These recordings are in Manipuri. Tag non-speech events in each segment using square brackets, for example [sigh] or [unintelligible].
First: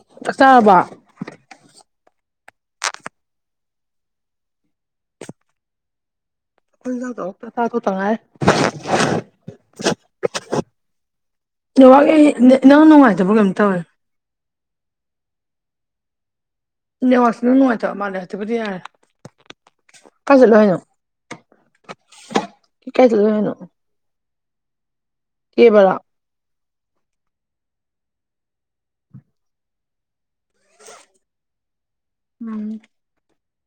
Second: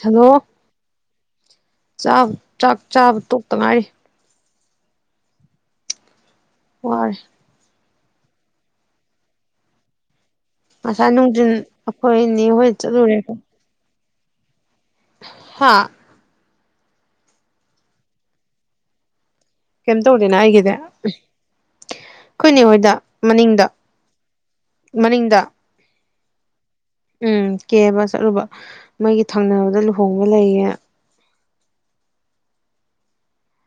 ꯍꯂꯣ ꯆꯥꯛ ꯆꯥꯔꯕ ꯆꯥꯛ ꯆꯥꯕ ꯇꯣꯛꯇ ꯉꯥꯏ ꯋꯥꯔꯦ ꯛꯇ ꯊꯥ ꯇꯉ ꯉꯁꯥꯏ ꯅꯨꯡꯊꯤꯟ ꯑꯩꯈꯣꯏꯅꯤ ꯍꯣꯏ ꯅꯪ ꯆꯠꯂꯨꯔꯦꯀ ꯅꯨꯡꯉꯥꯏꯇꯕ꯭ꯔꯥ ꯀꯩꯅꯣꯝ ꯇꯧꯋꯦ ꯍꯥꯥ ꯅꯤꯡ ꯋꯥꯁꯤꯅ ꯅꯨꯡꯉꯥꯏꯇ ꯃꯥꯅꯦꯦ ꯍꯥꯏꯗꯤꯕꯨꯗꯤ ꯌꯥꯔꯦ ꯀꯩꯝ ꯀꯥꯏ ꯇꯧꯗꯦꯅ ꯆꯠꯂꯨꯏ ꯑꯩꯒꯤꯗꯤ ꯍꯥꯏꯅꯣ ꯑꯩꯈꯣꯏꯅꯦ ꯍꯣꯏꯗ ꯀꯥꯏ ꯆꯠꯂꯨꯏ ꯍꯥꯏꯅꯣ ꯃꯅꯤꯡꯗ ꯃꯅꯤꯡꯗ ꯀꯦꯕꯔꯥ ꯎꯝ ꯀꯦꯕ ꯆꯠꯂꯨꯕ ꯃꯩꯒꯤ ꯊꯪꯅꯕꯗ ꯂꯨꯍꯣꯡꯕ ꯂꯩꯌꯦꯦ ꯎꯝ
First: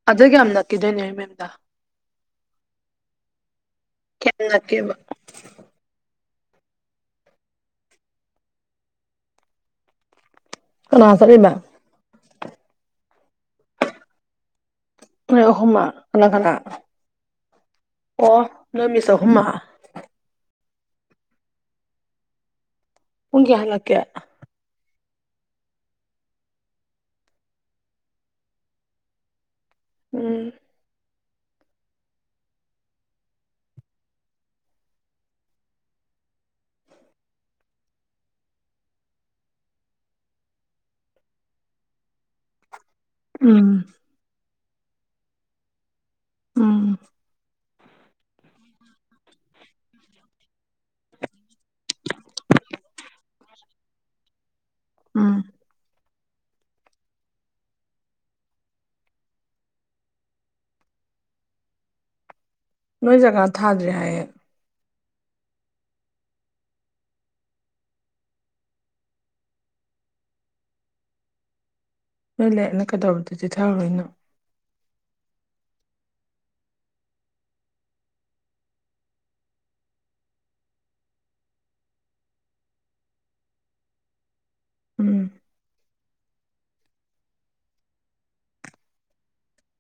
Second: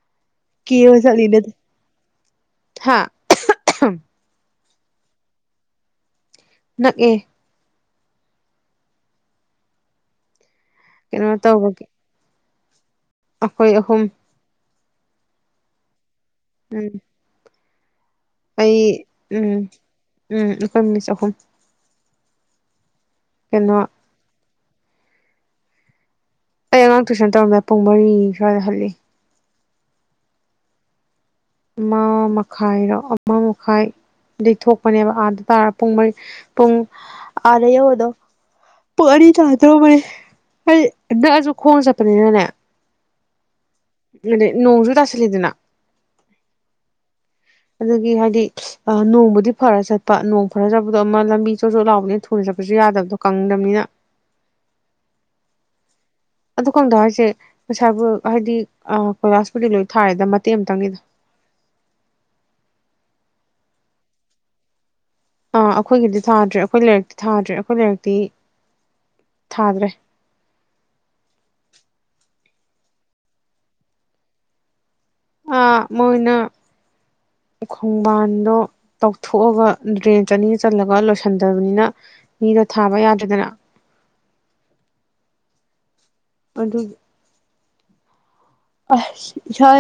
ꯑꯗꯨ ꯀ ꯌꯥꯝ ꯅꯠꯈꯤꯗꯣꯏꯅꯦ ꯑꯩꯣꯏ ꯃꯦꯝꯗ ꯍꯥꯥ ꯀ ꯅ ꯀꯦꯕ ꯅꯪꯑꯦ ꯀꯅꯥ ꯀꯩꯅꯣ ꯆꯠꯂꯤꯕ ꯇꯧꯕꯒꯦ ꯑꯩꯈꯣꯏ ꯑꯍꯨꯝ ꯑꯍꯣꯥ ꯀꯅꯥ ꯀꯅꯥ ꯎꯝ ꯑꯣ ꯅꯣꯏꯃꯤꯁ ꯍꯃ ꯎꯅꯤꯁ ꯑꯍꯨꯝ ꯄꯨꯨꯡ ꯀꯌꯥ ꯀꯩꯅꯣ ꯍꯂꯛ ꯀꯌꯥ ꯑꯩ ꯑꯉꯥꯡ ꯇꯨꯏꯁꯟ ꯇꯧꯔꯝꯗꯥ ꯄꯨꯡ ꯃꯔꯤ ꯁ꯭ꯋꯥꯏꯗ ꯍꯜꯂꯤ ꯎꯝ ꯑꯃ ꯃꯈꯥꯏꯔꯣ ꯑꯃ ꯃꯈꯥꯏ ꯑꯗꯩ ꯊꯣꯛꯄꯅꯦꯕ ꯑꯥꯗ ꯇꯥꯔ ꯄꯨꯡ ꯃꯔꯤ ꯄꯨꯡ ꯑꯥꯗ ꯌꯧꯕꯗꯣ ꯄꯔꯤ ꯇꯥꯗ꯭ꯔꯣꯕꯅꯤ ꯍꯥꯏ ꯅꯛꯁꯨ ꯈꯣꯡ ꯆꯠꯄꯅꯤꯅꯅꯦ ꯎꯝ ꯑꯗ ꯅꯣꯡꯁꯨ ꯇꯥꯁꯜꯂꯤꯗꯅ ꯎ ꯑꯗꯨꯗꯒꯤ ꯍꯥꯏꯗꯤ ꯑ ꯅꯣꯡꯕꯨꯗꯤ ꯐꯔ ꯆꯠꯄ ꯅꯣꯡ ꯐꯔ ꯆꯠꯄꯗꯣ ꯑꯃ ꯂꯝꯕꯤ ꯆꯣꯠ ꯆꯣꯠ ꯂꯥꯎꯕꯅꯤꯅ ꯊꯨꯜ ꯆꯠ ꯆ ꯆꯠꯕꯁꯨ ꯌꯥꯗꯕꯗꯣ ꯀꯪꯗꯕꯅꯤꯅ ꯑꯥ ꯑꯗꯨ ꯈꯪꯗ ꯍꯥꯏꯁꯦ ꯄꯩꯁꯥꯕꯨ ꯍꯥꯏꯗꯤ ꯀꯣꯏꯂꯥꯁꯄꯨꯗꯤ ꯂꯣꯏ ꯊꯥꯔꯦꯗ ꯃꯇꯦꯛ ꯑꯃꯇꯪꯅꯤꯗ [unintelligible] ꯅꯣꯏ ꯖꯒꯥ ꯊꯥꯗ꯭ꯔꯦ ꯍꯥꯏꯌꯦꯦ ꯑꯥ ꯑꯩꯈꯣꯏꯒꯤꯗꯤ ꯊꯥꯗ꯭ꯔꯦ ꯑꯩꯈꯣꯏ ꯂꯥꯏꯔꯛꯇꯤ ꯊꯥꯗ꯭ꯔꯦ ꯑꯩꯈꯣꯏ ꯂꯥꯏꯔꯛꯇꯤ ꯊꯥꯗ꯭ꯔꯦ ꯍꯣꯏ ꯂꯩꯔꯦꯅ ꯀꯩꯗꯧꯕꯗꯗꯤꯤꯊꯥꯔꯣꯏꯅꯣ ꯑ ꯃꯣꯏꯅ ꯈꯣꯡꯕꯥꯟꯗꯣ ꯇꯧꯊꯣꯛꯑꯒ ꯗ꯭ꯔꯦꯟ ꯆꯅꯤ ꯆꯜꯂꯒ ꯂꯣꯏꯁꯟꯗꯕꯅꯤꯅ ꯃꯤꯗꯣ ꯊꯥꯕ ꯌꯥꯗꯗꯅ ꯎꯝ ꯄꯗꯨ ꯑ ꯍ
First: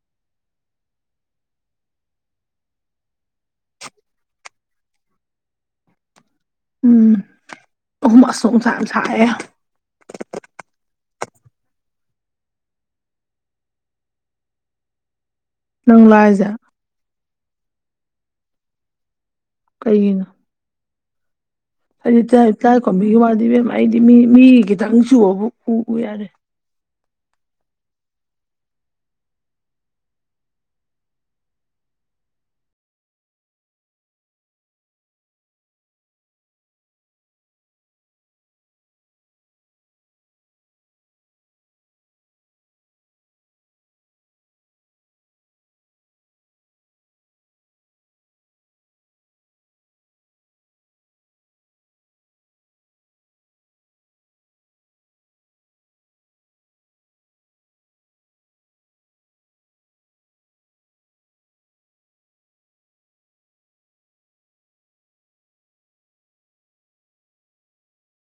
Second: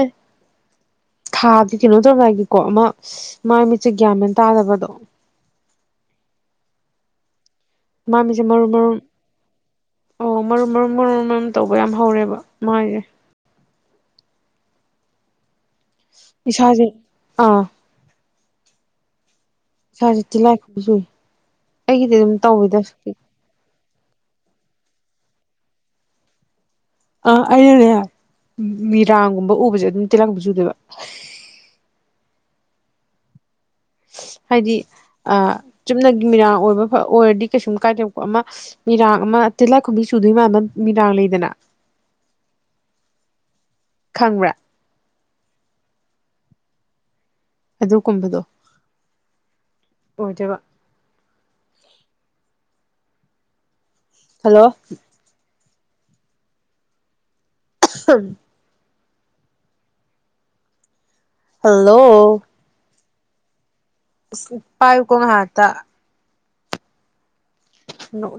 ꯊꯥꯗꯤ ꯀꯩꯅꯣ ꯇꯧꯔꯑꯒꯦꯀꯣ ꯑꯃ ꯃꯥꯏ ꯃꯤꯠꯆꯦ ꯒ꯭ꯌꯥꯃꯦꯟ ꯇꯥꯗꯕꯗꯣ [inaudible] ꯎꯝ ꯑꯍꯨꯝ ꯃꯥꯁꯤꯦ ꯑꯁ ꯅꯨꯡꯁꯥ ꯌꯥꯝ ꯃꯔꯃꯔꯨ ꯁꯥꯏꯌꯦ ꯑꯣ ꯃꯃꯔ ꯃꯔ ꯃꯔꯨꯝ ꯇꯧꯕ ꯌꯥꯝ ꯍꯧꯔꯦꯕ ꯃꯥꯥꯏꯁꯦ ꯅꯪ ꯂꯥꯏꯖꯦ ꯏꯁꯥꯁꯦ ꯑꯥ ꯁꯥ ꯆ ꯂꯥꯏ ꯀꯁꯨꯏ ꯑꯩ ꯇ ꯀꯝꯕꯒꯤ ꯃꯥꯗꯦ ꯍꯥꯏꯗꯤ ꯃꯤ ꯃꯤ ꯈꯤꯇꯪ ꯆꯨꯑꯕꯨ ꯎꯎ ꯌꯥꯔꯦ ꯑ ꯑꯩꯅꯅꯦꯦ ꯃꯤꯔꯥꯡꯒꯨꯝꯕ ꯎꯕꯁꯦ ꯑꯗꯨꯝ ꯇꯤꯜꯂꯛꯕ ꯆꯨꯗꯦꯕ [inaudible] ꯍꯥꯏꯗꯤ ꯑ ꯆꯨꯞꯅꯒꯤ ꯃꯤꯔꯥꯡ ꯑꯣꯏꯕ ꯑꯣꯏꯔꯗꯤ ꯀꯩꯁꯨꯝ ꯀꯥꯏꯗꯕꯣ ꯑꯃ ꯃꯤꯔꯥꯡ ꯑꯃ ꯇꯤꯜꯂꯛ ꯈꯨꯨꯝꯕꯤ ꯁꯨꯗꯣꯏ ꯃ ꯑꯃ ꯃꯤꯔꯥꯡ ꯂꯩꯗꯅ ꯈꯪꯕ꯭ꯔꯥ ꯑꯗꯨꯒꯨꯝꯕꯗꯣ ꯑꯣꯏꯖꯕ ꯍꯜꯂꯣ ꯎꯝ ꯍꯜꯂꯣ ꯄꯥꯏ ꯀꯣꯡ ꯍꯥꯏꯇ ꯅ